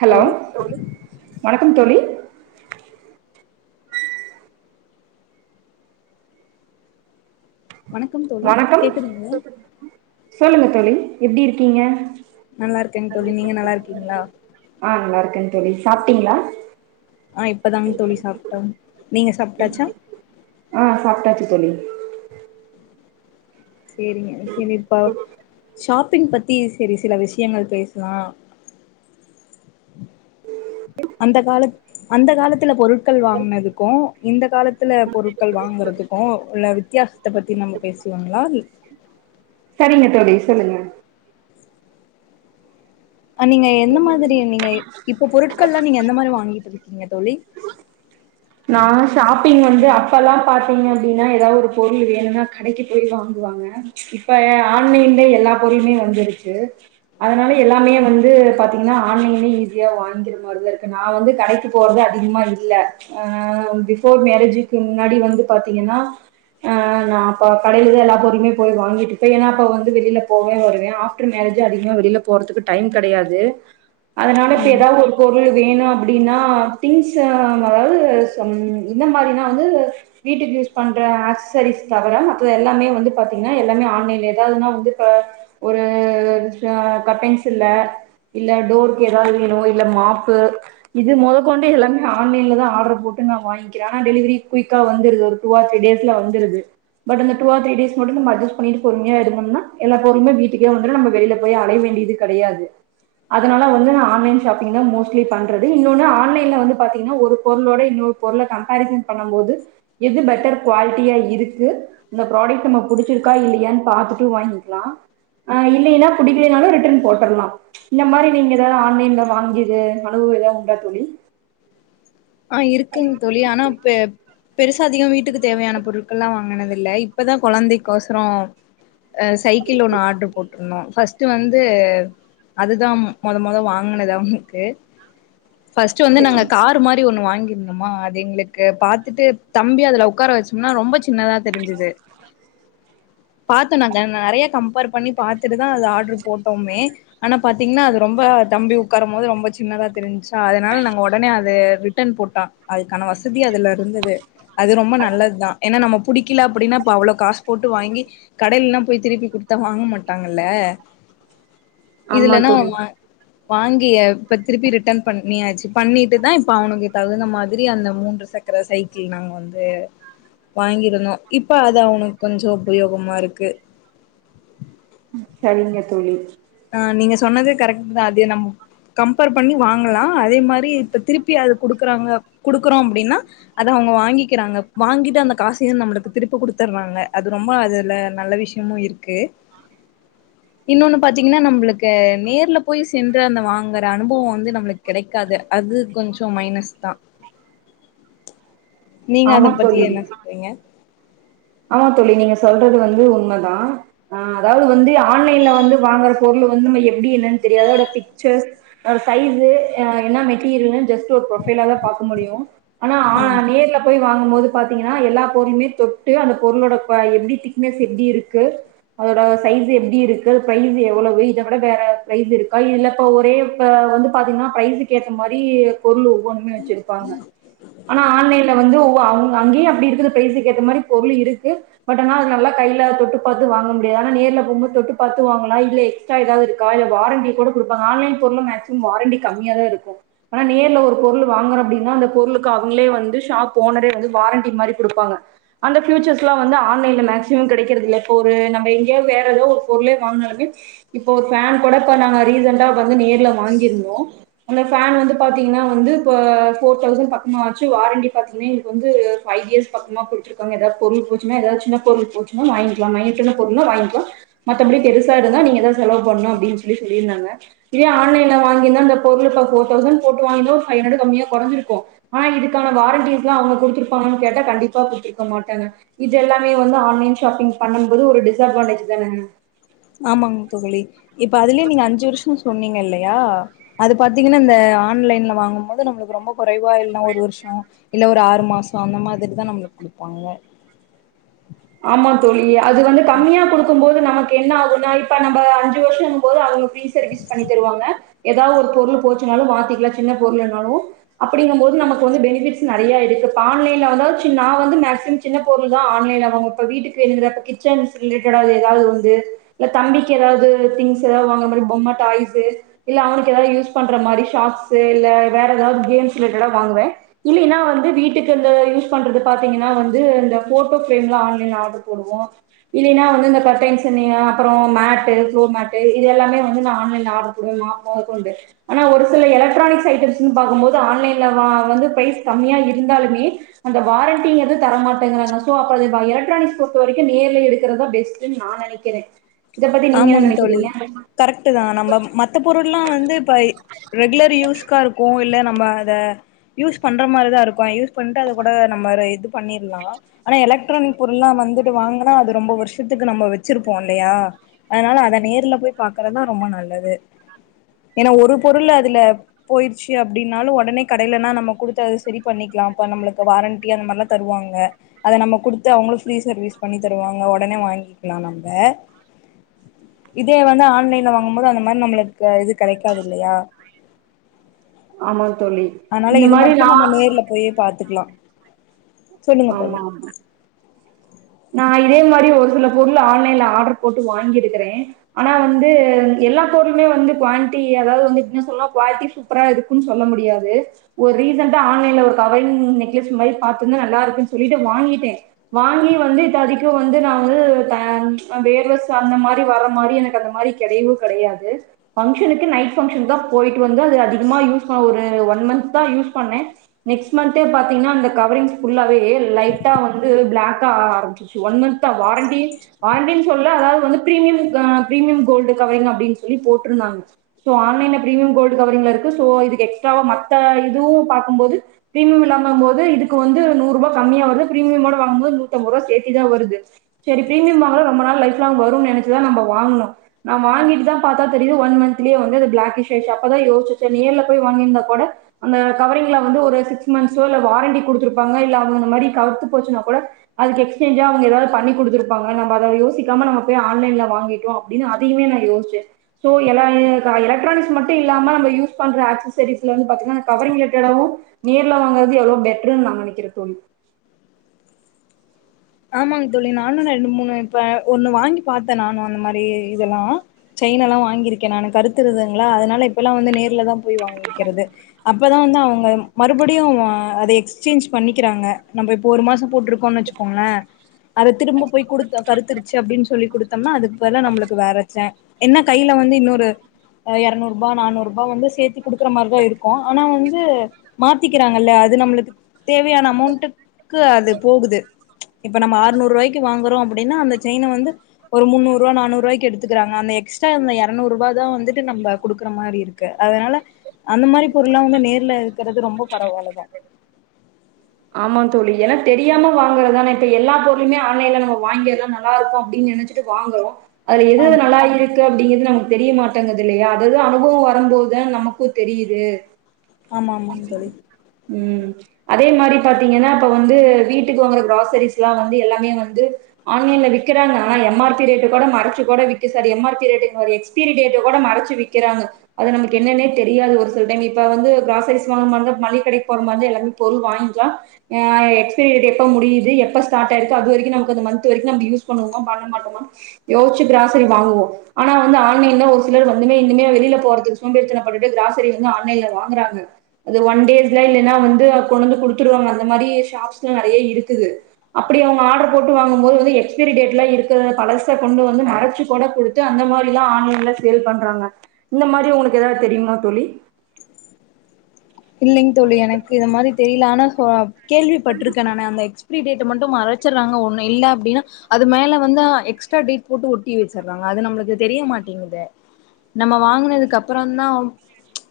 hello தோழி வணக்கம் தோழி வணக்கம் தோழி வணக்கம் கேக்குதுங்களா சொல்லுங்க தோழி எப்டி இருக்கீங்க நல்லா இருக்கேங்க தோழி நீங்க நல்லா இருக்கீங்களா ஆ நல்லா இருக்கே தோழி சாப்ட்டீங்ளா ஆ இப்பதாங்க தோழி சாப்ட்டோ நீங்க சாப்ட்டாச்சா ஆ சாப்ட்டாச்சு தோழி செரிங்க செரிப்பா ஷாப் பிங் பத்தி செரி சில விஷயங்கள் பேச்லா அந்த காலத் அந்த காலத்துல பொரு க்க வாங்குனதுக்கு இந்த காலத்துல பொருக்க வாங்குறதுக்கு உள்ள வித்தியாசத்த பத்தி நம்ம பேசு வாங்களா சரிங்க தோழி சொல்லுங்க நீங்க எந்த மாதிரி நீங்க இப்போ பொருட்கள்லா நீங்க எந்த மாரி வாங்கிட்ருக்கீங்க தோழி நா ஷாப்பிங் வந்து அப்பல்லா பாத் திங்க அப்டின்னா ஏதாவு ஒரு பொருள் வேணும்னா கடைக்கு போய் வாங்குவாங்க இப்ப ஆன்லைன்ல எல்லா பொரு ளுமே வந்துருச் அதனால எல்லாமே வந்து பாத்தீங்கன்னா ஆன்லைனிலேயே ஈஸியா வாங்கி [unintelligible] இருக்கு நா வந்து கடைக்கி போறது அதிகமா இல்ல அ பிஃபோர் மேரேஜுக்கு முன்னாடி வந்து பாத்தீங்கன்னா ஆ நா அப்ப கடையிலா தா எல்லா பொருள்மே போ வாங்கிட்டுப்பே ஏன்னா அப்ப வந்து வெளியில போவே வருவே ஆஃப்டர் மே ரேஜி அதிகமா வெளியில போறதுக்கு டைம் கெடையாது அதனால இப்ப ம் ஏதாவுது ஒரு பொருளு வேணு அப்டின்னா திங்ஸ்ஸு அதாவுது சொன் இந்த மாரிதா வந்து வீட்டுக்கு யூஸ் பண்ற அசசரிஸ் தவிர மத்தது எல் லாமே வந்து பாத்திங்கன்னா எல்லாமே ஆன்லைன்ல ஏதாவுதுனா வந்து இப்ப ஒரு கட்டைன்ஸ்ஸு இல்ல [inaudible] இல்ல டோருக்கு ஏதாவுது வேணு இல்ல மாப்பு இது மொதக்கொண்டு எல்லாமே ஆன்லைன்ல தா ஆடரு போட்டு நா வாங்க்கிறே ஆனா டெலிவரி குய்க்கா வந்துருது ஒரு டூ ஆர் த்ரி டேஸ்ல வந்துருது பட் அந்த டூ ஆர் த்ரி டேஸ் மட்டு நம்ம அட்ஜஸ் பண்ணிகிட்டு பொறுமையா இருந்தோம்னா எல்லா பொருளுமே வீட்டுக்கே வந்துரு நம்ப வெளியில போய் அழைய வேண் டியது கெடையாது அதனால வந்து நா ஆன்லைன் ஷாப்பிங் தா மோஸ்ட்லி பண்றது இன்னொன்னு ஆன்லைன்ல வந்து பாத்தீங்கன்னா ஒரு பொருளோட இன்னொரு பொருள கம்பேரிசன் பண்ணம்போது எது பெட்டர் குவாலிட்டியா இருக்கு இந்த ப்ராடக்ட் நம்ம புடிச்சிருக்கா இல்லியான்னு பாத்துட்டு வாங்கிக்கலா ஆ இல்லின்னா புடிக்கிலனாலு ரிட்டன் போட்டுடலா இந்த மாரி நீங்க ஏதாவுது ஆன்லைன்ல வாங்கிய்து அனு பவ எதா உண்டா தோழி ஆ இருக்குங் தோழி ஆனா இப்ப பெருசா அதிக வீட்டுக்கு தேவையான பொருட்கள்ல்லா வாங்கினது இல்ல இப்பதா கொழந்தைக்கோசர அ சைக்கி ஒண்ணு ஆர்டரு போட்ருந்தோ ஃபர்ஸ்ட் வந்து அதுதா மொத மொத வாங்கினது அவுன்க்கு ஃபஸ்ட் வந்து நாங்க சரிங்க காரு மா ஒன்னு வாங்கிருந்தமா அது எங்களுக்கு பாத்துட்டு தம்பி அதுல உக்கார வச்சோம்னா ரொம்ப சி ன்னதா தெரிஞ்சுது பாத்தோனாக்க நெறைய கம்பேர் பண்ணி பாத்துட்டு தா அது ஆர்டரு போட்டோமே ஆனா பாத்தீங்கன்னா அது ரொம்ப தம்பி உக்காருமோது ரொம்ப சின்னதா தெரிஞ்சு ஸோ அதனால நாங்க ஒடனே அது ரிட்டர்ன் போட்டோ அதுக்கான வசதி அதுல இருந்துது அது ரொம்ப நல்லதா ஏன்னா நம்ம புடிக்கில அப்டின்னா அப்ப அவ்ளோ காஸ் போட்டு வாங்கி கடையிலல்லா போய் திருப்பி குடுத்தா வாங்க மாட்டாங்கல்ல ஆமா இதுலனா தோழி அவுங்க வாங் வாங்கிய இப்ப திருப்பி ரிட்டன் பண்ணியாச்சு பண்ணிட்டு தா இப்ப அவுனுக்கு தகுந்த மாத்ரி அந்த மூன்று சக்கர சைக்கிள் நாங்க வந்து வாங்கி இருந்தோ இப்ப அது அவுனுக் கொஞ்சோ உபயோகமா இருக்கு ம் சரிங்க தோழி ஆ நீங்க சொன்னது கரெக்ட் தா அதே நம் கம்பேர் பண்ணி வாங்கலா அதே மாரி இப்ப திருப்பி அது குடுக்கறாங்க குடுக்குறோ அப்டின்னா அத அவு ங்க வாங்கிக்கிறாங்க வாங்கிட்டு அந்த காசுயு நம்பளுக்கு திருப்ப குடுத்தறாங்க அது ரொம்ப அதுல நல்ல விஷ்யமு இருக்கு இன்னொன்னு பாத்தீங்கன்னா நம்பளுக்கு நேரில போய் சென்று அந்த வாங்குற அனுபவ வந்து நம்பளுக்கு கெடைக்காது அது கொஞ்சோ மைனஸ் தா நீங்க அத ஆமா பத்தி தோழி என்ன சொல்றீங்க ஆமா தோழி நீங்க சொல்றது வந்து உண்மதா ஆ அதாவுது வந்து ஆன்லைன்ல வந்து வாங்கற பொரு ளு வந்து நம்ம எப்டி என்னனு தெரியாத பிக்சர்ஸு ம் சைஸ்ஸு ம் என்ன மெட்டீரியல்னு ஜஸ் டு ஒரு ப்ரோபை எல்லா பாக்க முடியு ஆனா ஆமா நேரில போய் வாங்கமோது பாத்தீங்கன்னா எல்லா பொருள்மே தொ ட்டு அந்த பொருளோட குவா எப்டி திக்னஸ் எப்டிருக்கு அதோட சைஸ் எப்டி இருக்கு ப்ரைஸ் எவ்வளவு இத விட வேற ப்ரைஸ் இருக்கா இல்ல இப்ப ஒரே இப்ப வந்து பாத்தீங்னா ப்ரைஸுக்கேத்த மாரி பொருள் ஒன்னு வெச்சிருப்பாங்க ஆனா ஆன்லைன்ல வந்து உ அவுங் அங்கயு அப்டி இருக்குது ப்ரைஸ்க்கேத்த மாரி பொருள் இருக்கு பட் ஆனா நல்லா கைல தொட்டு பாத்து வாங்க முடியாது ஆனா நேர்ல போம்போது தொட்டு பாத்து வாங்கலா இல்ல எக்ஸ்ட்ரா எதாவ்து இருக்கா இல்ல வாரண்டி கூட குடுப்பாங்க ஆன்லைன் பொருளுங்க ஆக்சுலி வாரண்டி கம்மியா தா இருக்கு ஆனா நேர்ல ஒரு பொருளு வாங்கறோ அப்டின்னா அந்த பொருளுக்கு அவங்ளே வந்து ஷாப் ஓனரே வந்து வாரண்டி மாரி குடுப்பாங்க அந்த ஃபியூச்சர்ஸ்லா வந்து ஆன்லைன்ல மேக்ஸிமம் கெடைக்கறதில்ல இப்போ ஒரு நம்ம எங்யோ வேற எதோ ஒரு பொருளே வாங்னாலுமே இப்போ ஒரு ஃபேன் கூட இப்ப நாங்க ரீசண்டா வந்து நேர்ல வாங்கிர்ந்தோ அந்த ஃபேன் வந்து பாத்தீங் னா வந்து இப்ப ஃபோர் தௌசன் பக்கமா ஆச்சு வாரண்டி பாத்தீங்னா இப்ப வந்து ஃபைவ் இயர்ஸ் பக்கமா போட்ருக் காங்க எதா பொருள் போச்சுனா எதாத் சின்ன பொருள் போச்சுனா வாங்கிக்கலா [unintelligible] பொருள்னா வாங்க்கோ மத்தபடி பெருசா இருந்தா நீங்க தா செலவு பண்ணு அப்டின் சொல்லி சொல்லிருந்தாங்க இதே ஆன்லைன்ல வாங்கிர்ந்தா அந்த பொருள் இப்ப ஃபோர் தௌசண் போட்டு வா ங்வோ ஃபைவ் ஹன்ட்ரெட் கம்மியா கொறஞ்சிருக்கு ஆனா இதுக்கான வாரண்டிஸ்ல்லா அவுங்க குடுத்தப்பாங்கனு கேட்டா கண்டிப்பா குடுத்துருக் க மாட்டாங்க இதெல்லாமே வந்து ஆன்லைன் ஷாப்பிங் பண்ணும் போது ஒரு டிஸ் அட்வான்டேஜ் தானங்க ஆமாங் தோழி இப்ப அதுலே நீங்க அஞ்சு வர்ஷோ சொன்னீங்கில்லயா அது பாத்தீங்கனா இந்த ஆன்லைன்ல வாங்கும்போது நம்ளுக் ரொம்ப குறைவா இல்னா ஒரு வருஷோ இல்ல ஒரு ஆறு மாசோ அந்த மாதிரி தா நம்ளுக் குடுப்பாங்க ஆமா தோழி அது வந்து கம்மியா குடுக்கும்போது ந மக் என்ன ஆகுன்னா இப்ப நம்ப அஞ்சு வர்ஷங்கும்போது அவுங்க ஃப்ரீ சர்வீஸ் பண்ணி தருவாங்க எதா ஒரு பொருளு போ போச்சுனாலு மாத்திக்கலா சின்ன பொருளுன்னாலு அப்படிங்கும் போது நமக்கு வந்து பெனிஃபிட்ஸ் நெறையா இருக்கு இப்ப ஆன்லைன்ல வந்து நா வந்து மேக்ஸிம் சின்ன பொருள் தா ஆன்லைன்ல வாங்வ இப்ப வீட்டுக்கு வேணுங்ற இப்ப கிச்சின் சிங்குக் எதாவ்து எதாவ்து வந்து எ தம்பிக் எதாவ்து திங்ஸ் எதா வாங்கற பொம்ம, டாய்ஸ்ஸு இல்ல அவனுக் எதாது யூஸ் பண்ற மாரி ஷாட்ஸ்ஸு இல்ல வேற எதாவ்து கேம்ஸ் ரிலேட்டடா வாங்குவே இல்லைனா வந்து வீட்டுக் இந்த யூஸ் பண்றது பாத்தீங்கனா வந்து இந்த ஃபோட்டோ ஃபிரேம்லா ஆன் லைன்ல ஆர்டர் போடுவோ இல்லைனா வந்து இந்த கர்ட்டைன்ஸ்ஸன்னயோ அப்றோ மேட்டு ஃப்ளோர் மேட்டு இது எல்லாமே வந்து நா ஆன்லைன்ல ஆர்டர் போடுவே [unintelligible] வந்து ஆனா ஒரு சில எலக்ட்ரானிக்ஸ் ஐட்டம்ஸுன் பாக்கும்போது ஆன்லைன்ல அ அது வந்து ப்ரைஸ் கம்மியா இருந்தாலுமே அந்த வாரண்டி எது தர மாட்டேங்கறாங்க சோ அப்ப அது வ எலக் ட்ரானிக்ஸ் பொறுத்த வரைக்கு நேர்ல எடுக்கறத் தா பெஸ்ட்டுன் நா நெனைக்கறே இத பத்தி நீங்க என்ன ஆமாங்க தோழி நெனைக்கறீங்க கரெக்ட்டு தா நம்ம மத்த பொருள்ல்லா வந்து இப்ப ரெகுலர் யூஸ் க்கா இருக்கு இல்ல நம்ம அத யூஸ் பண்ற மாரி தா இருக்கு யூஸ் பண்ட்டு அது கூட நம்ம ஒரு இது பண்ணீர்லா ஆனா எலக்ட்ரானிக் பொருள்ல்லா வந்துட்டு வாங்குனா அது ரொம்ப வர்ஷத்துக்கு நம்ம வெச்சிருப்போ இல்லயா அதுனால அத நேர்ல போய் பாக்கறதா ரொம்ப நல்லது ஏனா ஒரு பொருள் அதுல போயிடுச்சி அப்டின்னாலு ஒடனே கடைலன்னா நம்ம குடுத்து அது செரி பண்ணிக் லா அப்ப நம்மளுக்கு வாரண்டி அந்த மார்ல்லா தருவாங்க அத நம்ம குடுத்து அவுங்களு ஃப்ரீ சர்வீஸ் பண்ணி தருவாங்க ஒடனே வாங்கிக்கலா நம்ப இதே வந்து ஆன்லைன்ல வாங்கும் போது அந்த மார் நம்மளுக்கு இது கெடைக்காதில்லயா ஆமா தோழி அத்னால இந்த இது மாரி மட்டு நம்ம நான் நேர்ல போயே பாத்துக்லா ஆமாமா நா அதே மாரி ஒரு சில பொருள் ஆன்லைன்ல ஆர்டர் போட்டு வாங்கிருக்கறே ஆனா வந்து எல்லா பொருளுமே வந்து குவாண்ட்டி அதாவ்து வந்து எப்டி சொல்லா குவாலிட்டி சூப்பரா இருக்குன் சொல்ல முடியாது ஒரு ரீசன்டா ஆன்லைன் ல ஒரு கவரிங் நெக்லஸ் மாரி பாத்திர்ந்தே நல்லாரு ந்ச் சொல்லிட்டு வாங்கிட்டே வாங்கி வந்து இப்ப அதிகோ வந்து நா வந்து டேன்ஸ் அ வேர்வ சார்ந்த மாரி வர மாரி எனக்கு அந்த மாரி கெடையவு கெடையாது ஃபங்க்ஷனுக்கு நைட் ஃபங்க்ஷன்க் தா போய்ட் வந்து அது அதி கமா யூஸ் பண்ண ஒரு ஒன் மன்த் தா யூஸ் பண்ணே நெக்ஸ்ட் மன்த்தே பாத்தீங்னா அந்த கவரிங்ஸ் ஃபுல்லாவே லைட்டா வந்து பிளாக்கா ஆ ஆரம்பிச்சிர்ச்சு ஒன் மன்த் தா வாரண்டி வாரண்டி சொல்ல அதாவ்து வந்து பிரீமியம் அ பிரீமியம் கோல்டு கவரிங் அப்டின் சொல்லி போட்ருந்தாங்க சோ ஆன்லைன்ல பிரீமியம் கோல்டு கவரிங்ல இரு க்கு சோ இதுக்கு எக்ஸ்ட்ராவா மத்த இதுவு பாக்கும்போது பிரீமியம் இல்லாம போது இதுக்கு வந்து நூர்ருபா கம்மியா வருது பிரீமியமோட வாங்கும்போது நூத்தம்பர்ருவா சேத்தி தா வருது செரி பிரீமியம் வாங்குனா ரொம்ப நாள் லைஃப்லாங் வரு நென சிதான் நம்ம வாங்கணும் நா வாங்கிட்டு தான் பார்த்தா தெரியும் ஒன் மந்தலயே வந்து பிளக் அப்பவே யோசிச் வச்சிந்தே நேர்ல போய் வாங்கியிருந்தா கூட அந்த கவரிங்ல வந்து ஒரு சிக்ஸ் மந்த்ஸோ இல்ல வாரண்டி கொடுத்திருப்பாங்க இல்ல அவுங் மாரி கருத்து போச்சுன்னா கூட அது எக்ஸ்சேஞ்சாவது எதாவது பண்ணி குடுத்திருப்பாங்க நம்ப அத யோசிக்காம நம்ம போய் ஆன்லைன் ல்ல வாங்கிட்டோ அப்டின்னு அதையேமே நான் யோசச்சேன் சோ எல்லாமே இப எலக்ட்ரானிக்ஸ் மட்டும் இல்லாம நம்ம யூஸ் பண் ற ஆக்ஸஸரிஸ்லந்து பாத்தீங்கனா கவரிங்கல இருக்கறதவு நேர்ல வாங்கறது எவ்ளோ பெட்ருனு நான் நினைக்கிற தோழி ஆமாங்க தோழி நானும் ரெண்டு மூணு இப்ப ஒண்ணு வாங்கி பார்த்தேன் நானும் அந்த மாரி இதெல்லாம் செ யினலாம் வாங்கிருக்கேன் நானு கருத்துருதுங்கலா அதனால இப்பல்லாம் வந்து நேர்ல தான் போய் வாங்கிக்கிறது அப்பதான் வந்து அவங்க மறுபடியும் வ அதை எக்ஸ்சேஞ்ச் பண்ணிக்கிறாங்க நம்ம இப்ப ஒரு மாசம் போட்டுருக்கோனு வச்சுக்கோங்களேன் அதை திரும்ப போய் குடுத் கருத்துருச்சு அப்படின்னு சொல்லி குடுத் தோம்னா அதுக்கு பதல நம்மளுக்கு வேற வச்செய் என்ன கையில வந்து இன்னொரு எரநூறு ரூபாய் நானூறு ரூபாய் வந்து சேர்த்தி குடுக்குற மாதிரிதான் இருக்கும் ஆனா வந்து மாத்திக்கிறாங்கல்ல அது நம்மளுக்கு தேவையான அமௌண்ட்டுக்கு அது போகுது இப்ப நம்ம அறுநூறுவாய்க்கு வாங்குறோ அப்டின்னா அந்த செயினு வந்து ஒரு முன்னூறுவா நானூறுவாய்க்கு எடுத்துக்கராங்க எக்ஸ் எக்ஸ்டா அந்த எரநூறு ரூபா தான் வந்துட்டு நம்ம குடுக்குற மாதிரி இருக்கு அதனால அந்த மாதிரி பொருள்லாம் வந்து நேர்ல விக்கறது ரொம்ப பரவால்லதான் ஆமாம் தோழி ஏனா தெரியாம வாங்குறதானே இப்போ எல்லா பொருளுையுமே ஆன்லைனில் நம்ம வாங்கிறதுதான் நல்லாயிருக்கும் அப்டின்னு நினச்சு வாங்குறோம் அது எது ஆமா நல்லா இருக்கு அப்படிங்கிறது நமக்கு தெரிய மாட்டேங்கது இல்லையா அதாவது அனுபவம் வரும்போதுத நமக்கும் தெரியுது ஆமா ஆமாங் தோழி உம் அ பாத்தீங்கன்னா இப்ப வந்து வீட்டுக்கு வாங்கற கிராசரிஸ் எல்லாம் வந்து எல்லாமே வந்து ஆன்லைன்ல விக்கிறாங்க ஆனா எம் ஆர் பி ரேட்ட கூட மறைச்சு கூட விக்க சார் எம் ஆ ரே எக்ஸ்பேரி கூட மறைச்சு விக்கிறாங்க அது நம்ம என்னனே தெரியாது ஒரு சில டைம் இப்ப வந்து கிராஸரிஸ் வாங்க மளிக கடை போகுபோது எல்லைக் பொருள் வாங் கா ஹ எக்ஸ்பரி டேட்டோ முடியுது எப்பஸ்டாட் ஆயிருக்கு அது வரைக்கும் மந்த் வரைக்கும் யூஸ் பண்ணுவோ பாட் மொத்தமா யோசிச்சு கிராசரி வாங்குவோம் ஆனா வந்து ஆன்லைன்ல ஒரு சிலர் வந்துமே இனிமே வெளியில போறதுக்கு சோம்பேரித்தனபட்டுட்டு கிராசரி வந்து ஆன்லைன்ல வாங்கறாங்க அது ஒன் டேஸ் இல்ன்னா வந்து கொண்டுந்து குடுத்து திரியு அந்த மாதிரி ஷாப்ஸ்லாம் நிறைய இருக்குது அப்படி அவங்க ஆர்டர் போட்டு வாங்கும் போது வந்து எக்ஸ்பரி டேட்லா இருக் இருக்கிற பழசை கொண்டு வந்து மறைச்சு கூட கொடுத்து அந்த மாதிரி தான் ஆன்லைன்ல சேல் பண்றாங்க இந்த மாரி உங்களுக்கு ஏதாவது தெரியுமா தோழி இல்லைங்க தோழி எனக்கு இந் மாதிரி தெரியல ஆனா கேள்விப்பட்டிருக்கேன் நானு அந்த எக்ஸ் பிரி டேட்ட மட்டும் மறச்சிற்றாங்க ஒண்ணு இல்லன்னா அப்டின்னா அது மேல வந்து எக்ஸ்ட்ரா டேட் போட்டு ஒட்டி வச்சுறாங்க அது நம்மளுக்கு தெரிய மாட்டேங்குதே நம்ம வாங்கினதுக்கு அப்புறம் தான்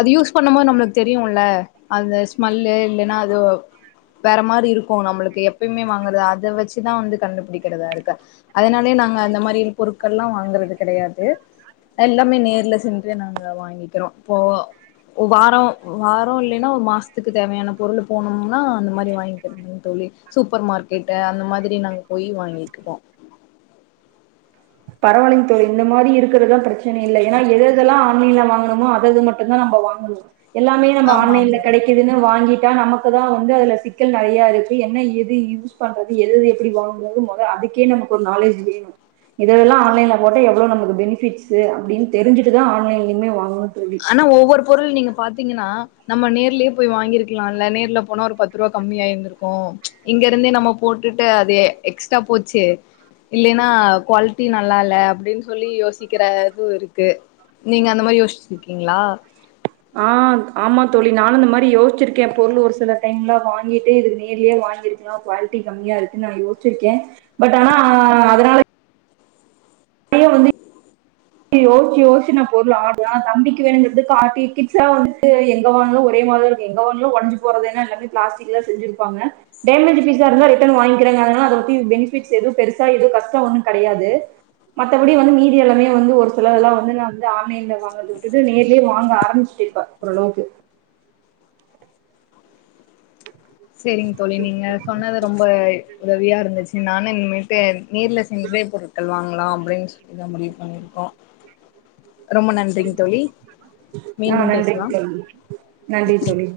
அது யூஸ் பண்ணும் போது நம்மளுக்கு தெரியுல் ல அந்த ஸ்மெல்லு இல்லன்னா அது வேற மாதிரி இருக்கும் நம்மளுக்கு எப்பயுமே வாங்குறது அதை வச்சுதான் வந்து கண்டுபிடிக்கிறதா இருக்கு அதனாலயே நாங்க அந்த மாரியான பொருட்கள்ல்லாம் வாங்கறது கிடையாது எல்லாமே நேர்ல சென்று நாங்க வாங்கிக்கிறோம் இப்போ வாரோம் வாரோம் இல்லைன்னா ஒரு மாசத்துக்கு தேவையான பொருள் போனும்னா அந்த மாதிரி வாங்கிக்கறதுங்க தோழி சூப்பர் மார்க்கெட் அந்த மாதிரி நாங்க போய் வாங்கிக்குவோம் பரவாலிங் தோழி இந்த மாதிரி இருக்கிறதுதான் பிரச்சனை இல்லை ஏன்னா எததெல்லாம் ஆன்லைன்ல வாங்கரமோ அதது மட்டுந்தான் நம்ப வாங்கனும் எல்லாமே நம்ம ஆமா ஆன்லைன்ல ஆமா கிடைக்குதுன்னு வாங்கிட் டா நமக்கு தான் வந்து அதுல சிக்கல் நிறையா இருக்கு என்ன எது யூஸ் பண்றது எதது எப்படி வாங்கறது முதல் அதுக்கே நமக்கு ஒரு நாலேஜ் வேணும் இதெல்லாம் ஆன்லைன்ல போட்ட எவ்வளவு நமக்கு பெனிபிட்ஸு அப்படின் தெரிஞ்சுட்டுதான் ஆன்லயுமே வாங்கணும் தோழி ஆனா ஒவ்வொரு பொருள் நீங்க பாத்தீங்கன்னா நம்ம நேர்லயே போய் வாங்கிருக்கலால்ல நேர்ல போனா ஒரு பத்து ரூபா கம்மியாயிந்ருக்கும் இங்க இருந்தே நம்ம போன் போட்டுட்டு அது எக்ஸ்ட்ரா போச்சு இல்லலைன்னா குவாலிட்டி நல்லா இல்ல அப்படின்னு சொல்லி யோசிக்கிற இதுவும் இருக்கு நீங்க அந்த மாரி யோசிச்சிருக்கீங்களா ஆந் ஆமா தோழி நானு அந்த மாரி யோசிச்சிருக்கே பொருளு ஒரு சில டைம்ல வாங்கிட்டு இதுகு நேர்லியே வாங்கி ருக்லா குவால்ட்டி கம்மியா இருக்குன் நா யோச்சிருக்கே பட் ஆனா அதனால ப்பையு வந்து டி யோசிச்சி யோசிச்சி நா பொருள் [inaudible] தம்பிக்கு வேணுங்றது [unintelligible] கிட்ஸ்சா வந்துட்டு எங்க வாங்னலு ஒரே மார்தாருக்கு எங்க வாங்னலு ஒஞ்சி போறதான எல்லாத்தியு பிளாஸ்ட்டிக்லதா செஞ்சிருப்பாங்க டேமேஜு பீஸாருந்தா ரிட்டன் வாய்ங்கிறேன் அதனால‌ அத பத்தி பெனிஃபிட்ஸ் எது பெருசா எதுவு கஷ்டோ ஒன்னு கெடையாது மத்தபடி வந்து மீதி எல்லாமே வந்து ஒரு சிலதெல்லா வந்து நா வந்து ஆன்லைன்ல வாங்கறத விட்டுட்டு நேர்லியே வாங்க ஆரமிச்ட்டே இப்ப ஒரளவுக்கு செரிங் தோழி நீங்க சொன்னது ரொம்ப உதவியாருந்துச்சு நானு இன்மேட்டு நேர்ல சென்றே பொருட்கள் வாங்லா அப்டின் சொல்லிதா முடிவு பண்ணிரு ஒ ரொம்ப நன்றிங் தோழி ஆஹ் மீண்டும் நன்றி பேசலாம் தோழி நன்றி தோழி